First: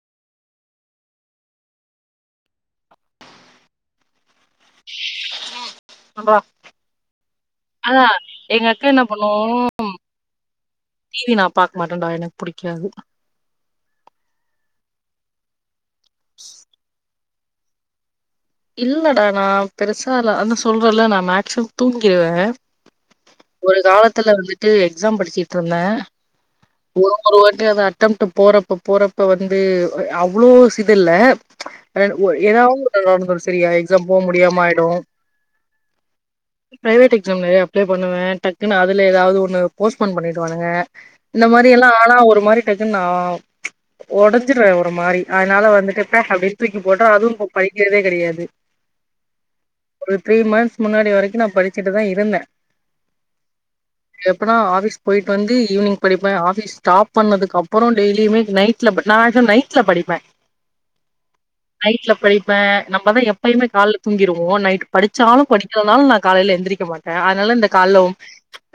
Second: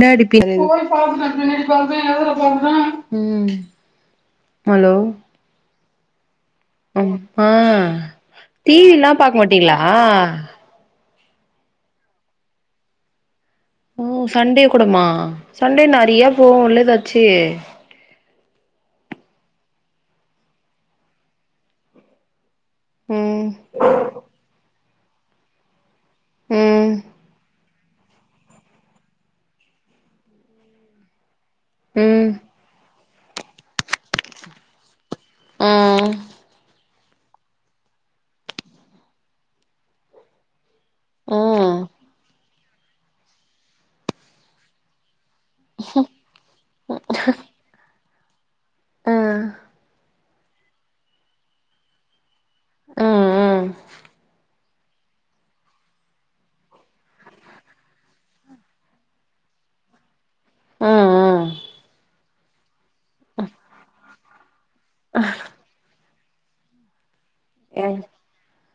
டா இருக்கு ம் ஹலோ சொல்றா ம் ஆ டி அக்கா வி என்ன லா பாக்க மாட்டீளா டி வி நா பாக்க மாட்டேன்டா எனக்கு புடிக்காது ஓ சண்டே கூடமா சண்டே நெறையா போவுல எதாச்சு இல்லடா நா பெருசாலா நாந்தா சொல்றல்ல நா மேக்சிமம் தூங்கிருவே ம் ஒரு காலத்துல வந்துட்டு எக்ஸாம் படிச்சுகிட்ருந்த ம் ஒரு ஒரு வாட்டியு அது அட்டம்ட்டு போறப்ப போறப்ப வந்து எ அவ்ளோ சிது இல்ல என் ம் ஒ எதாவ்து ஒரு கல்யாண வந்ச் செரியா எக்ஸாம் போ முடியாம ஆயிடு ஆ பிரைவேட் எக்ஸாம் நெறையா அப்ளை பண்ணுவே டக்குன்னு அதுல எதாவ்து ஒன்னு போஸ்ட்பாண் பண்ணிடுவானுங்க ஆ இந்த மாரியெல்லா ஆனா ஒரு மாரி டக்குன் நா ஒடஞ்சிருவ ஒரு மாரி அதுனால வந்துட்டு பே அப்டின் தூக்கி போட்டா அதுவு இப்ப படிக்கிறதே கெடையாது ஆ ஒரு த்ரீ மந்த்ஸ் முன்னாடி வரைக்கு நா படிச்சுட்டுதா இருந்தே ம் எப்பனா ஆஃபீஸ் போயிட்டு வந்து ஈவினிங் படிப்பே ஆஃபீஸ் ஸ்டாப் பண்ணதுக்கு அப்பறோ டெய்லியுமே நைட் ல படி நா எப்பயு நைட்ல படிப்பே ஓ ஓ நைட்ல படிப்பே நம்பதா எப் எப்பயுமே கால்ல தூங்கிருவோ நைட் படிச்சாலு படிக்கலனாலு நா காலைல எந்திரிக்க மாட்டே அதுனால இந்த எ கால்ல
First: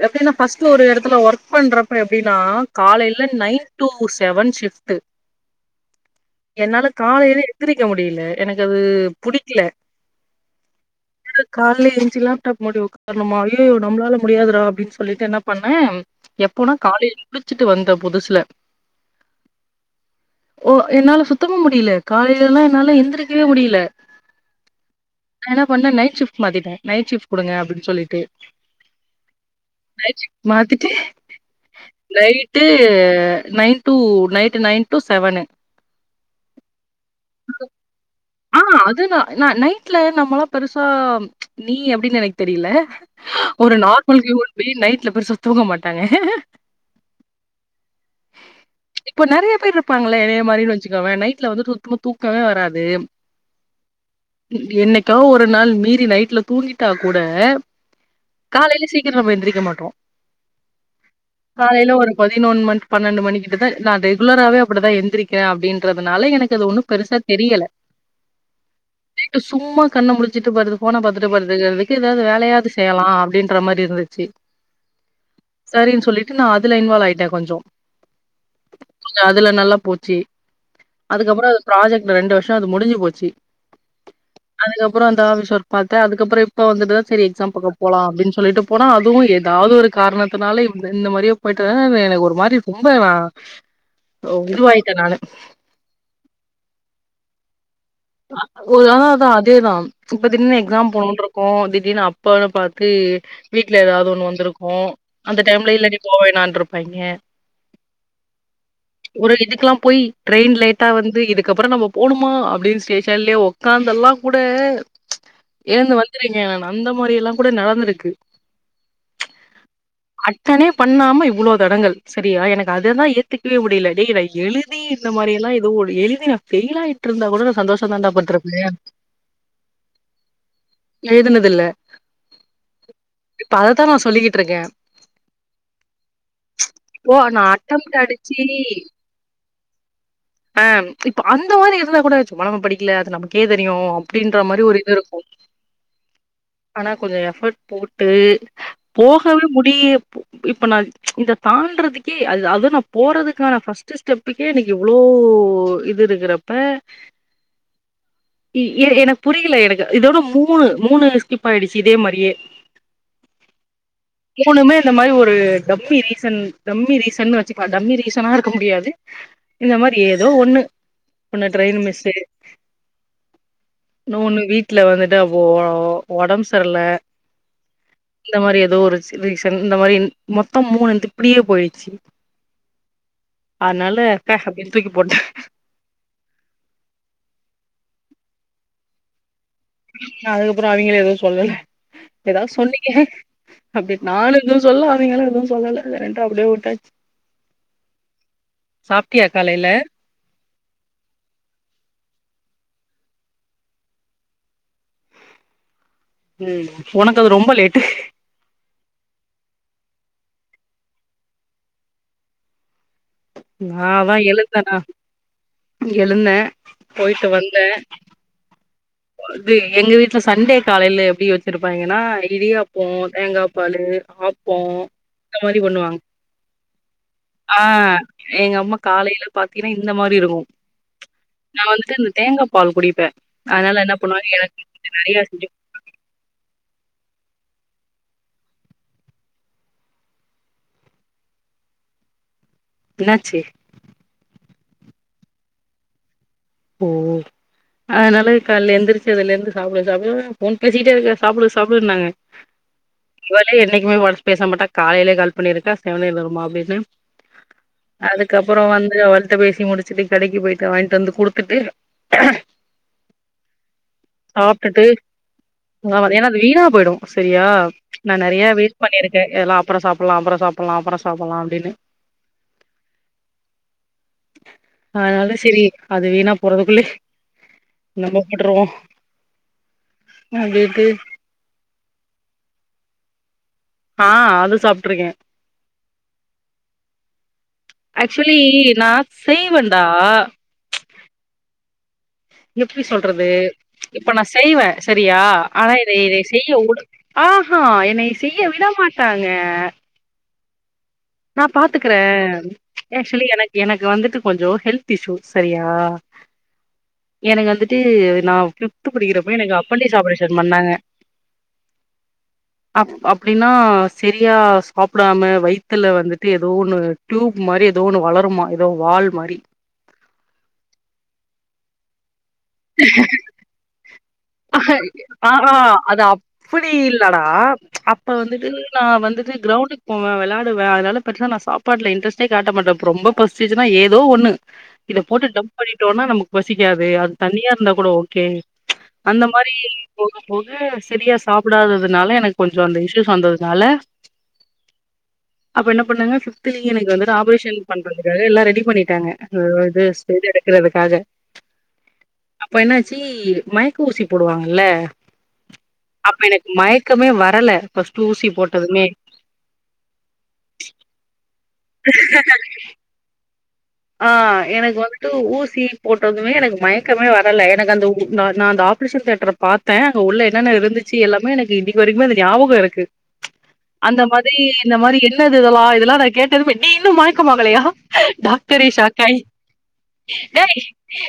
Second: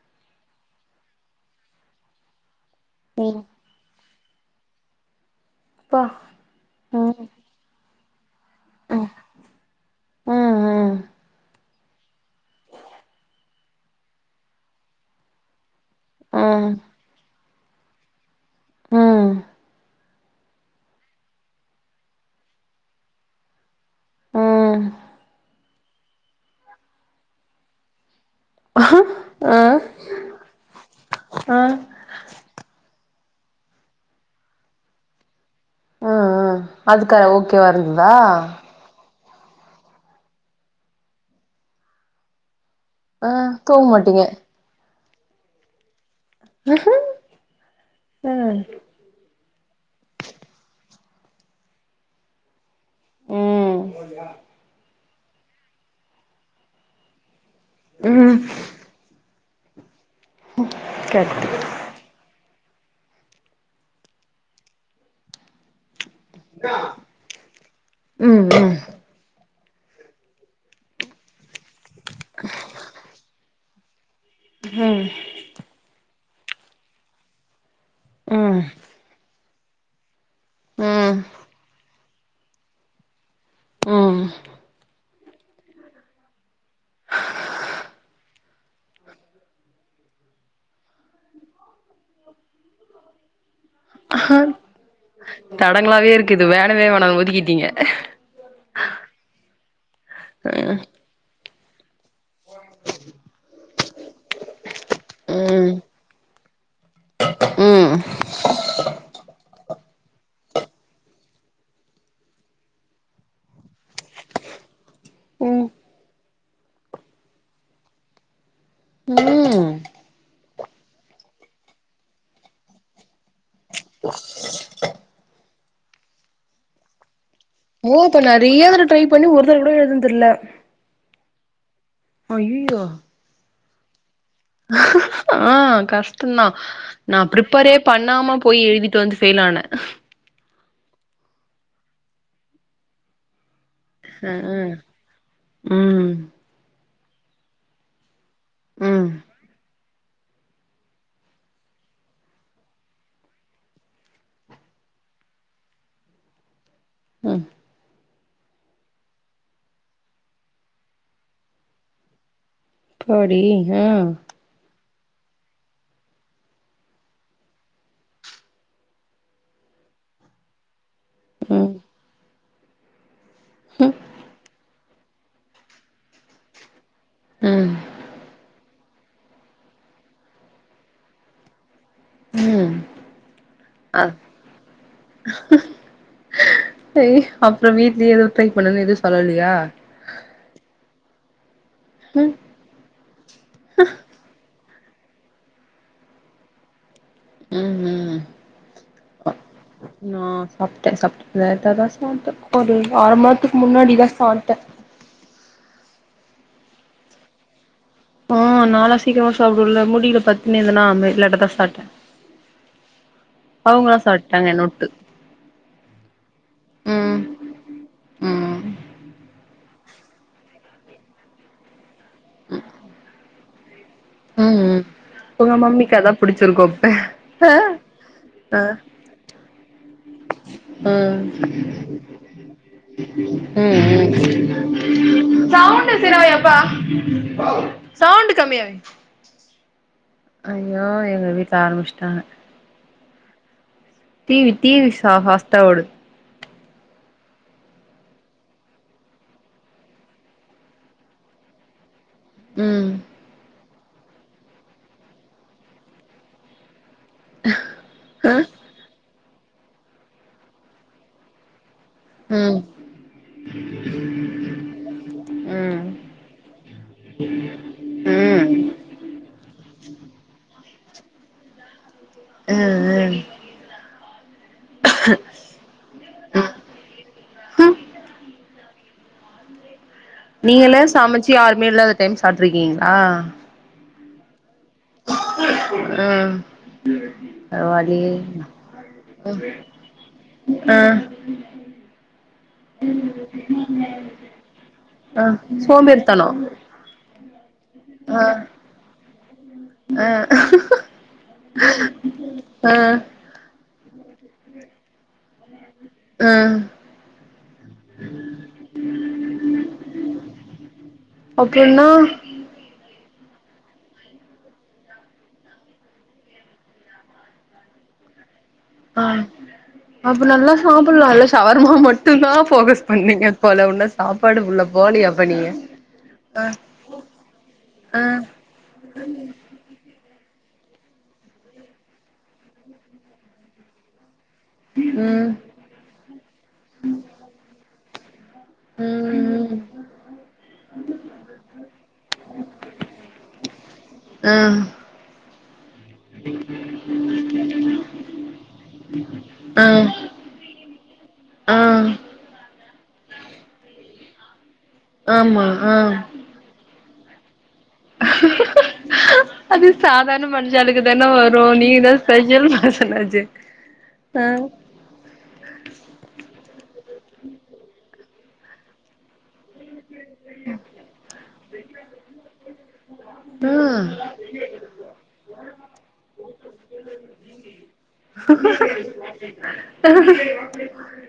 எப்டினா ஃபஸ்ட்டு ஒரு எடத்துல ஒர்க் பண்றப்ப எப்டினா காலைல நைன் டு செவன் ஷிஃப்ட்டு அப்பா என்னால காலைல எந்திரிக்க முடியல எனக்கு அது ம் புடிக்ல ம் ம் காலைல எந்ச்சு லேப்டாப் முன்னாடி ஒக்காரனுமானு நம்மளால முடியாதுடா அப்டின் சொல்லிட்டு என்ன பண்ணே ம் எப்போனா காலேஜ் முடுச்சிட்டு வந்த புதுசுல ம் ஒ என்னால சுத்தமா முடியல காலைலலா என்னால எந்திரிக்கவே முடியல அம் நா என்ன பண்ணே நைட் ஷிஃப்ட் மாத்திட்டே நைட் ஷிஃப்ட் குடுங்க அப்டின் சொல்லிட்டு ஆ நைட் ஷிஃப்ட் மாத்திட்டு ஆ night nine to night nine to seven ம் ம் அதுக்கா ஓகேவா இருந்ததா அதுதா நா நைட்ல நம்மலா பெருசா நீ எப்டின்னு எனக்கு தெரிய்ல ஆ ஒரு தூங்க நார்மல் மாட்டீங்க ஹியூமன்பியிங் நைட்ல பெருசா தூங்க மாட்டாங்க அ இப்ப நெறைய பேரு இருப்பாங்கள என்னைய மாரின் வச்சுக்கோவே நைட்ல வந்துட்டு து து தூக்கமே வராது ம் என்னைக்கா ஒரு நாள் மீறி நைட்ல தூங்கிட்டா கூட ம் காலைல சீக்கிர நம்ம எந்திரிக்க மாட்டோ கத்து காலேல ஒரு பதினொன் மண் பன்னெண்டு மணி கிட்டதா நா ரெகுலராவே அப்பிடிதா எந்திரிக்கிறே அப்டின்றதுனால எனக் கு அது ஒன்னு பெருசா தெரியல ம் ம் டு சும்மா கண்ண முழிச்சுட்டு படுது போன பாத்துட்டு படுத்துகறதுக்கு ஏதாவது வேலயாவது செய்யலா அப்டின் ற மாரி இருந்துச்சு ம் சரின்னு சொல்லிட்டு நா அதுல இன்வால் ஆயிட்டே கொஞ்சோ ம் அதுல நல்லா போச்சு ம் அதுக்கப்பறோ அது ப்ராஜக்ட்ல ரெண்டு வருஷோ அது முடுஞ்சு போச்சு ம் அதுக்கப்பறோ அந்த ஆபீஸ்வொர்க் பாத்தே அதுக்கப்பறோ இப்ப வந்துட்டுதா செரி எக்ஸாம் பக்கம் போலா அப்டின்னு சொல்லிட்டு போனா அதுவு ஏதாவது ஒரு காரணத்துனால இந்த இந்த மாரியே போய்ட்டு [unintelligible] எனக்கு ஒரு மாரி ரொம்ப நா இதுவாயிட்டே நானு தடங்களாவே இருக்கு இது வேணவே வேணா ஒதுக்கீட்டீங்க ஒரு ஆ தா அதேதா இப்ப திடீர்னு ம் எக்ஸாம் போனூம்று கோவோ திடீர்னு அப் அப்பன்னு பாத்து வீட்ல ஏதாவது ஒண்ணு வந்துருக்கு அந்த டைம்ல இல்ல நீ போவேணான்ருப்பாய்ங்க ம் ஒரு இதுக்கலா போய் ட்ரெய்ன் லேட்டா வந்து இதுக்கப்பறோ நம்ம போணுமா அப்டின் ஸ்டேஷன்லயே உக்காந்தல்லா கூட ம் எழுந்து வந்துருக்கே நானு அந்த மாரி எல்லா கூட நடந்துருக்கு ம் அட்டனே பண்ணாம இவ்வளோ தடங்கல் சரியா எனக்கு அததா ஏத்துக்கவே முடில டேய் நா எழுதி இந்த மாரி எல்லா எதுவு ஒடு எழுதி நா ஃபெயில் ஆயிட்ருந்த கூட நா சந் ஓ அப்ப நெறையா தடவ ட்ரை பண்ணி ஒரு தடவ கூட எழுதுனது இல்ல எழுதுனது இல்ல அய்யய்யோ இப்ப அததா நா சொல்லிக்கிட் ஆ கஷ்டந்தா இப்போ நா பிரிப்பரே அட்டம்ட் பண்ணாம அடிச்சு போயி எழுதிட்டு வந்து ஃபெயில் ஆனே ஆ இப்ப அந்தமாரி இருந்தா கூட சும்மா நம்ம படிக்கல அது நமக்கே தெரியு அப்டின்ற மாரி ஆ ஒரு இது இருக்கு ம் ஆனா கொஞ்ச எஃபர்ட் போட்டு ம் போகவே முடிய இப்ப நா இத தாண்டுறதுக்கே அதா அது நா போறதுக்கான ஃபஸ்ட்டு ஸ்டெப்புக்கே இன்னக்கி இவ்ளோ இது இருக்குறப்ப அ எ எனக்கு புரியல எனக்கு இதோட மூணு மூணு ஸ்கிப் ஆய்டுச்சு இதே மாரியே அப்பாடி அ மூணுமே இந்த மாரி ஒரு டம்மி ரீசன் டம்மி ரீசன்னு வச்சுக்கலா டம்மி ரீசனா இருக்க முடியாது இந்த மாரி ஏதோ ஒண்ணு ஒண்ணு ட்ரெய்ன் ம் மிஸ்ஸு இன்னோ ஒண்ணு வீட்ல வந்துட்டு அப்போ ஒ ஒடம்பு சர்ல ம் இந்த மாரி ஏதோ ஒரு சி ரீசன் இந்த மாரி இன் மொத்தோ மூணு வந்து இப்டியே போய்றுச்சு ம் அனால அ பே அப்டின் தூக்கி போட்டே அய்ய அப்பறோ வீட்லயே எதூ ட்ரை பண்ணுனு எது சொல்லலயா அதுக்கப்பறோ அவிங்களு எதுவு சொல்லல ம் ஏதாவது சொன்னீங்க அப்டே நானு எதுவு சொல்லல அவிங்களு எதுவு சொல்லல செரின்ட்டு அப்டே விட்டாச்சு ம் ம் சாப்ட்டியா காலைல நா சாப்ட்டே சாப்ட்டே லேட்டா தா சாப்ட்டே ஒரு ஆற மண் நேரத்துக்கு முன்னாடிதா சாப்ட்ட ம் ஒனக்கு அது ரொம்ப லேட்டு ஆ நாலா சீக்கரமா சாப்டுவல்ல முடில சட்னு இதெல்லா [unintelligible] லேட்டா தா சாப்ட்ட நா தா சாப்ட்டாங்க எழுந்த என்ன நா வுட்டு எழுந்த ம் போயிட்டு வந்தே ம் அது எங்க வீட்ல சண்டே காலைல எப்டி வச்சிருப்பாய்ங்கனா இடியாப்போ தேங்கா பாலு ம் ஆப்போ ம் இந்த உங்க மாரி மம்மிக்கு பண்ணுவாங்க அதா புடிச்சிருக்கு அப்ப ஆ எங்க ஆ அம்மா காலைல பாத்தீனா இந்த மாரி இருக்கு ம் நா வந்துட்டு இந்த தேங்கா பால் குடிப்பே அய்னால என்ன பண்ணுவாங்க எனக்கு கொஞ்சோ நெறையா செஞ்சு சவுண்ட்ஸ்ரவை அப்பா சவுண்ட் கம்மிய ஐயோ எங்க வீட்ல ஆரம்பிச்ட்டாங்க என்னாச்சு டீவி டீவி ச ஃபாஸ்ட்டா ஓடுது ஓ அய்னால கால்ல எழுந்திரிச்சதுலே ருந்து சாப்டு சாப்டு ஃபோன் பேசிட்டேருக்கே சாப்டு சாப்டுன்னாங்க ம் இவளே என்னைக்குமே ஒன்ஸ் பேச மாட்டா காலைலே கால் பண்ணிருக்கா செவுனேனு இருமா அப்டின்னு அதுக்கப்றோ வந்து அவுள்ட்ட பேசி முடிச்சுட்டு கடைக்கு போய்ட்டு வாங்கிட்டு வந்து குடுத் துட்டு ம் சாப்டுட்டு ம் ஆ ஏனா வீணா போயிடு செரியா நா ம் நெறையா வெய்ட் பண்ணிருக்கே இதெல்லா அப்பறோ சாப்புல்லா அப்பறோ சாப்புல்லா அப்பறோ சாப்புல்லா அப்டின்னு ஆ ஆ அய்னால செரி அது வீணா போறதுக்குள்ளே நம்ம போட்ருவோ நீங்களே அப்டின்ட்டு சமைச்சு யாருமே இல்லாத டைம் சாப்டுருக்கீங்களா ஆ அது சாப்ட்டுருக்கே ம் பரவால்லயே ஆக்சுவலி நா செய்வே தா ஆ எப்டி சொல்றது இப்ப நா செய்வே செரியா ஆ ஆனா இத இத சோம்பேறித்தனோ செய்ய உட ஆ ஹா என்னைய ஆ செய்ய விட மாட் டாங்க ஆ நா பாத்துக்குறே ஆ ஏக்சுலி எனக் எனக்கு வந்துட்டு கொஞ்சோ ஹெல்த் இஷ்ஷூ செரியா ஆ எனக்கு வந்துட்டு நா ஃபிஃப்த்து படிக்றப்ப எனக்கு அப்பண்டிஸ் ஆப்ரேஷன் பண்ணாங்க அப்டின்னா அப் அப்டின்னா செரியா சாப்டாம வயித்துல வந்துட்டு எதோ ஒன்னு டியூப் மாரி எதோ ஒன்னு வளருமா ஏதோ ஆ வால் மாரி அப்ப நல்லா சாப்புல்லால ஷவர்மா மட்டுந்தா ஃபோக்கஸ் பண்ணிங்க போல ஒன்னு சாப்பாடு குள்ள போலயே அப்ப நீங்க ஆஹா அது அப்டி இல்லடா ஆ அப்ப வந்துட்டு நா வந்துட்டு கிரௌண்டுக் போவே வெளாடுவே அதனால பெருசா நா சாப்பாட்ல இன்ட்ரஸ்ட்டே காட்ட மாட்டே ரொம்ப பசிச்சுன்னா ஏதோ ஒன்னு இத போட்டு ம் டம்ப் பண்ணிட்டோனா நமக்கு பசிக்காது அது தண்ணியாருந்தா கூட ஓகே ம் அந்த மாரி போக போக சரியா சாப்டாததுனால எனக்கு கொஞ்சொ அந்த இஷ்யூஸ் வந்ததுனால ஆ அப்ப என்ன பண்ணாங்க ஃபிவ்த்லயே எனக்கு வந்து ஆப்ரேஷன் பண்றதுக்காக எல்லா ரெடி பண்ணிட்டாங்க அ ஆ இது செஞ்சு எடுக்குறதுக்காக ஆ அப்ப என்னாச்சி மயக்க ஊசி போடுவாங்கல்ல ஆமா ஆ அப்ப எனக்கு மயக்கமே வரல ஃபஸ்ட்டு ஊசி போட்டதுமே அது சாதார்ண மனுஷாளுக்கு தான வரு நீங்க தா ஸ்பெஷல் மனுஷனாச்சே ஆ எனக்கு வந்து ட்டு ஊசி போட்டதுமே எனக்கு மயக்கமே வரல எனக்கு அந்த நா நா அந்த ஆப்ரேஷன் தேட்ர பாத்தே அங்க உள்ள என்னென்ன இருந்துச்சு எல்லாமே எனக்கு இன்னக்கி வரைக்குமே அந்த ஞாபகொருக்கு ஆ அந்த மாரி இந்த மாரி என்னது இதெல்லா இதெல்லா நா கேட்டதுமே நீ இன்னும் மயக்கமாகலையா டாக் ட்ரே ஷாக் ஆயி டேய்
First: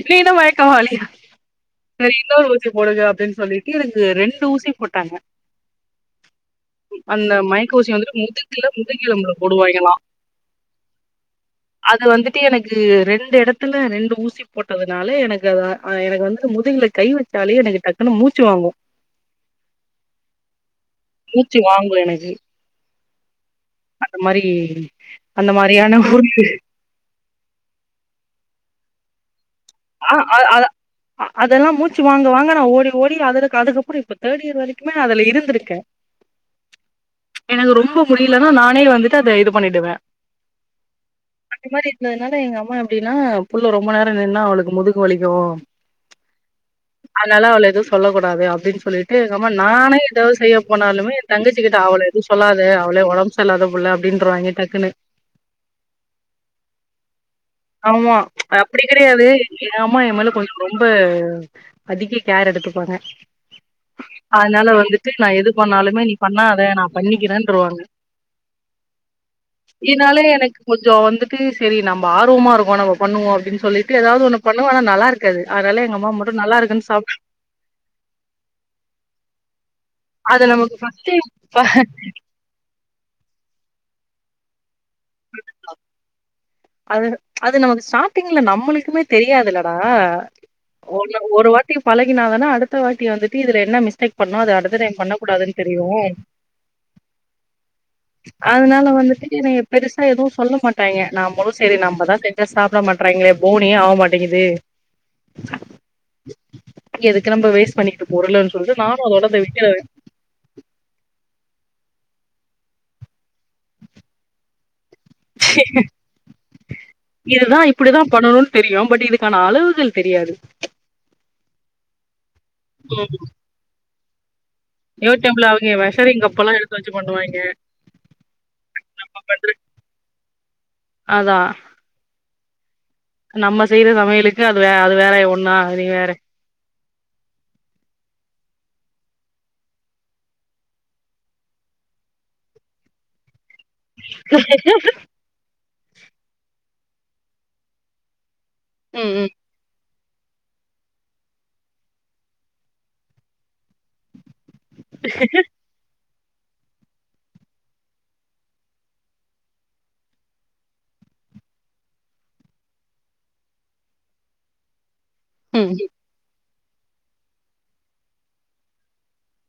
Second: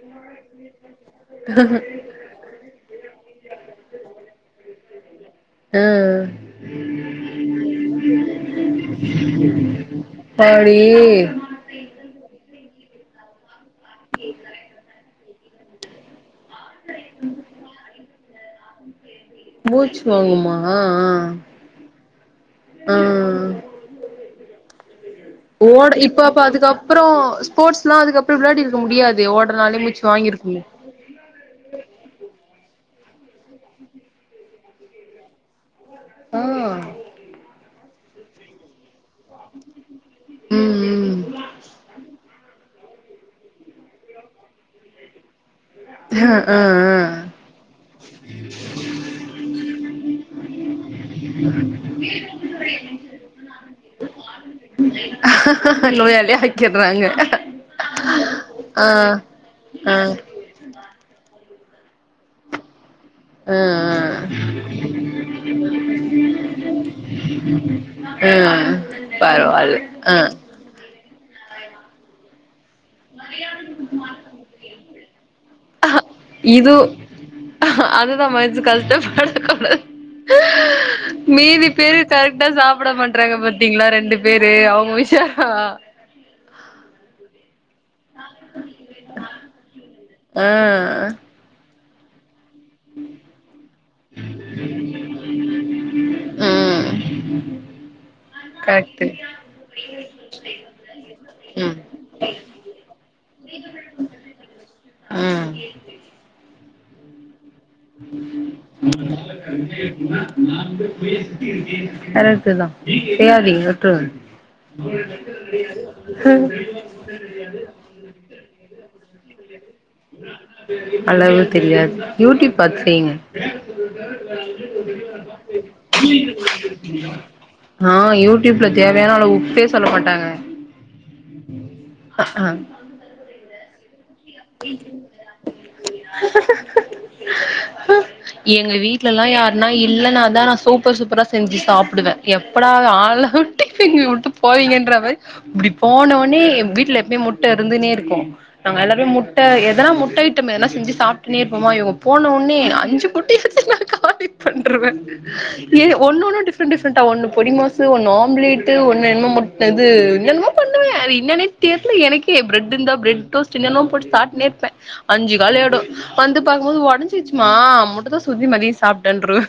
நீ இன்னு மயக்கமாலையா செரி இன்னொரு ஊசி போடுங்க அப்டின் சொல்லிட்டு எனக்கு ரெண்டு ஊசி போட்டாங்க ஆ அந்த மயக்க ஊசி வந்துட்டு முதுகுல முதுகெலும்புல போடுவாய்ங்கலா அம்மாடி அது வந்துட்டு எனக்கு ரெண்டு எடத்துல ரெண்டு ஊசி போட்டதுனால எனக்கு அதா ஆ எனக்கு வந்து முதுகுல கை வச்சாலே எனக்கு டக்குன்னு மூச்சு வாங்கு மூச்சு வாங்குமா ஆ மூச்சு வாங்கு எனக்கு ஆ ஆ அந்த மாரி அந்த மாரியான அப்பறோ ஸ்போர்ட்ஸ்லா அதுக்கப்றோ வெளயாடிருக்க முடியாதே ஓடனாலே ஆ அ அ அதெல்லா மூச்சு வாங்க வாங்க நா ஓடி ஓடி அதுரக் அதுக்கப்றோ இப்ப தேர்ட் இயர் வரைக்குமே நா அதுல இருந்திருக்கே ஆ எனக்கு ரொம்ப முடியலன்னா நானே வந்து ட்டு அத இது பண்ணிடுவே ம் ம் அந்த மாரி இருந்ததுனால எங்கம்மா எப்டின்னா புள்ள ரொம்ப நேரோ நின்னா அவளுக்கு முதுகு வலிக்கு அ ஆ ஆனால அவள எது சொல்லக் கூடாது அப்டின் சொல்லிட்டு எங்கம்மா நானே எதாது செய்ய போனாலுமே எ தங்கச்சிக்கிட்ட அவள எது சொல்லாத அவளே ஒடம்பு சரில்லாத புள்ள அப்டின்றுவாய்ங்க டக்குன்னு நோயாளியா ஆக்கிட்றாங்க ஆமா அது அப்டி கெடயாது எ அம்மா எ ஆ மேல கொஞ் ரொம்ப அதிக கேர் எடுத்துப்பாங்க அ ஆ ஆனால வந்துட்டு நா எது பண்ணாலுமே நீ பண்ணாத நா பண்ணிக்கிறேன்ருவாங்க ம் பரவால்ல ஆ இதனாலே எனக்கு கொஞ்சோ வந்துட்டு செரி நம்ப ஆர்வமாருக்கோ நம்ப பண்ணுவோ அப்டின் சொல்லிட்டு எதாது ஒன்னு பண்ணுவே ஆனா நல்லாரு க்காது ஆனால எங்கம்மா மட்டு இது நல்லாருக்குன் சாப் அதுதா மனசு கஷ்டப்படக்கூடாது அது நமக்கு ஃபர்ஸ்ட் மீதி பேரு இந்தா சாப்ட மாட்றாங்க பாத்தீங்ளா ரெண்டு பேரு அவ்ங்க உஷாரா அது அது நமக்கு ஸ்டாடிஙல நம்மளுக்குமே தெரியாதுலடா ஆ ஒன்னு ஒரு வா ட்டி பழகினாதான அடு த்த வாட்டி வந்துட்டு இதுல என்ன மிஸ்டேக் பண்ணோ அத அடுத்த டைம் பண்ணக்கூடாதுன் தெரியு ம் அதுனால கரெக்ட்டு வந்துட்டு இவய்ங்க பெருசா எதூ சொல்ல மாட்டாய்ங்க நான் முழுஸ் ம் சேரி நம்பதா செஞ்சா சாப்ட மாட்றாய்ங்ளே போனியே ஆவ் மாட்டேங்குது ம் எதுக்கு நம்ப வேஸ் பண்ணிகிட்டு பொருளன் சொல்ட்டு நானு அதோட போய் விக்கறத கரெக்ட்டு தா செய்யாதீங்க விட்றுங்க சேர் இததா இப்பிடிதா பண்ணனுன் தெரியு பட் இதுக்கான அளவுகள் தெரியாது அளவு தெரியாது யூ டியூப் பாத்து செய்ங்க யூடியூப்ல அவிங்க மெஷரிங் கப்பெல்லா எடுத்து வச்சு பண்ணுவாய்ங்க ஆ யூ டியூப்ல தேவையான அளவு பண்ற உப்பே சொல்ல மாட்டாங்க அதா ஹ ஆ நம்ம செய்ற சமையலுக்கு அதுவ அது வேறய ஒண்ணா நீ வேற ஹு எங்க வீட்லலா யார்னா இல்லனாதா நான் சூப்பர் சூப்பரா செஞ்சு சாப்டுவ எப்படாது ஆள்ல உட்டு இங்க உட்டு போவீங்கன்ற மாரி இப்டி போனோனே வீட்ல எப்மே முட்ட இருந்துன்னே இருக்கு நாங்க எல்லார்மே ம் முட் ம் எதனா முட்டய்ட்டம் எதனா செஞ்சு சாப்ட்டுனே இருப்போமா இவுங்க போன ஒனே அஞ்சு பொட்டி [unintelligible] காட்டி பண்ட்ருவ ஒன்னு ஒன்னூ டிஃப்ரெண் டிஃப்ரெண்ட்டா ஒன்னு பொடி மாஸு ஒன்னு ஆம்லேட்டு ஒன்னு என்ன முட்டது என்மோ பண்ணுவே அது இன்னனே தெர்ல எனக்கே பிரட் இர்ந்தா பிரெட் டோஸ்ட் இல்லனோ போட் சாப்ட்னே இர்ப்ப அஞ்சு காலி ம் ஆய்டு வந்து பாக்குமோது ஒடஞ்சிச்சுமா முட்ட தோஸ் ஊத்தி மதியி சாப்ட்டேன்ட்ருவ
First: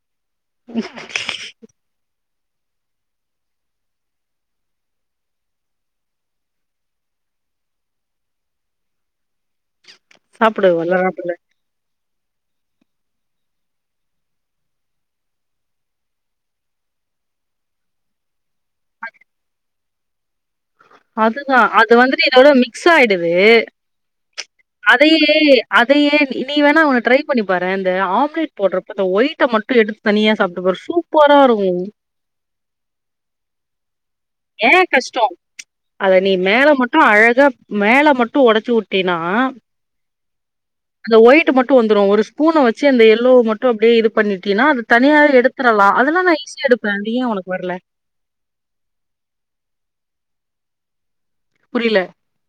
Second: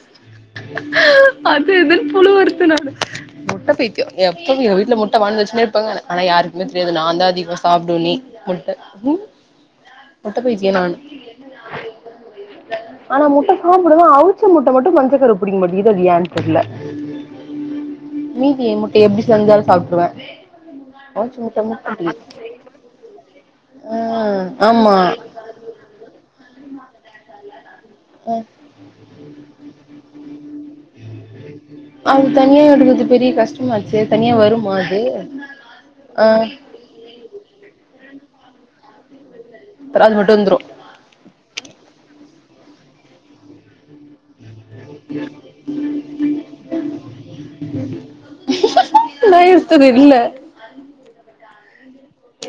அது இதுன் புழுவர்து நானு முட்ட பைத்தியோ எப்பவு எங்க வீட்ல முட்ட வான்வச்னே இர்ப்ப நானு ஆனா யாருக்குமே தெரியாது நாந்தா அதிகுமா சாப்டுவனே முட்ட முட்ட சாப்டு பைத்தியோ நானு வல்ல சாப்டு ஆனா முட்ட சாப்புடுவ அவுச்ச முட்ட மட்டு மஞ்சகரு புடிக்க மாட்டிங்குது அது ஏன் தெர்ல மீதிய முட்டய எப்டி செஞ்சாலு சாப்ட்டுவ அதுதா அது வந்துட்டு இதோட மிக்ஸ் ஆய்டுது ஆ ஆம் அது அதையே நீ நீ வேணா ஒன்னு ட்ரை பண்ணிப்பாறே இந்த அ ஆம்லேட் போட்றப்ப அந்த ஒய்ட்ட மட்டு எடுத்து தனியா சாப்ட்டு பாரு சூப்பரா இருக்கு அது தனியா எடுக்கர்து பெரிய கஷ்டமாச்சே தனியா வருமா ஏன் அது ஆ அ அழகா மேல மட்டு ஒடச்சு உட்டினா அப்புறோ அது மட்டு வந்துரு அந்த ஒயிட் மட்டு வந்துரு ஒரு ஸ்பூன வச்சு அந்த எல்லோ மட்டு அப்டே இது பண்ணிட்டீனா அது தனியா எடுத்துரலா அதெல்லா நான் ஈசியா எடுப்பேன் அதியேன் ஒனக்கு வர்ல நான் எட்தது இல்ல புரில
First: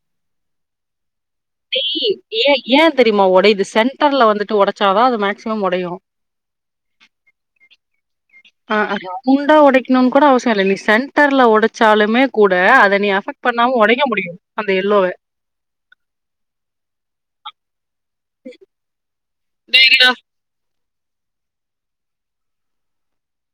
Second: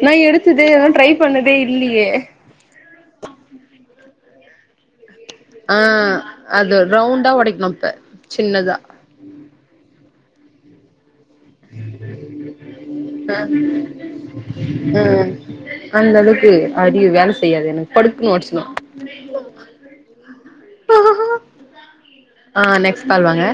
நான் எடுத்துதே இதுலா ட்ரை பண்ணதே இல்லியே செய் ஏன் ஏன் தெரிமா ஒடைது சென்டர்ல வந்துட்டு ஒடச்சாதா அது மேக்ஸிமம் ஆ உடையும். அது ரவுண்டா ஒடைக்ணுப்ப அஅ முண்டா உடைக்கணுன் கூட அவசியோ இல்ல நீ சென்டர்ல உ டச்சாலுமே கூட அத நீ அ அஃபெக்ட் பண்ணாம உடைக்க முடியாது அந்த அ எல்லோவ அந்த அளவுக்கு அரிவு வேல செய்யாது எனக்கு படுக்குனு ஒடச்சினு டேய் நா ஆ நெக்ஸ் பால் வாங்க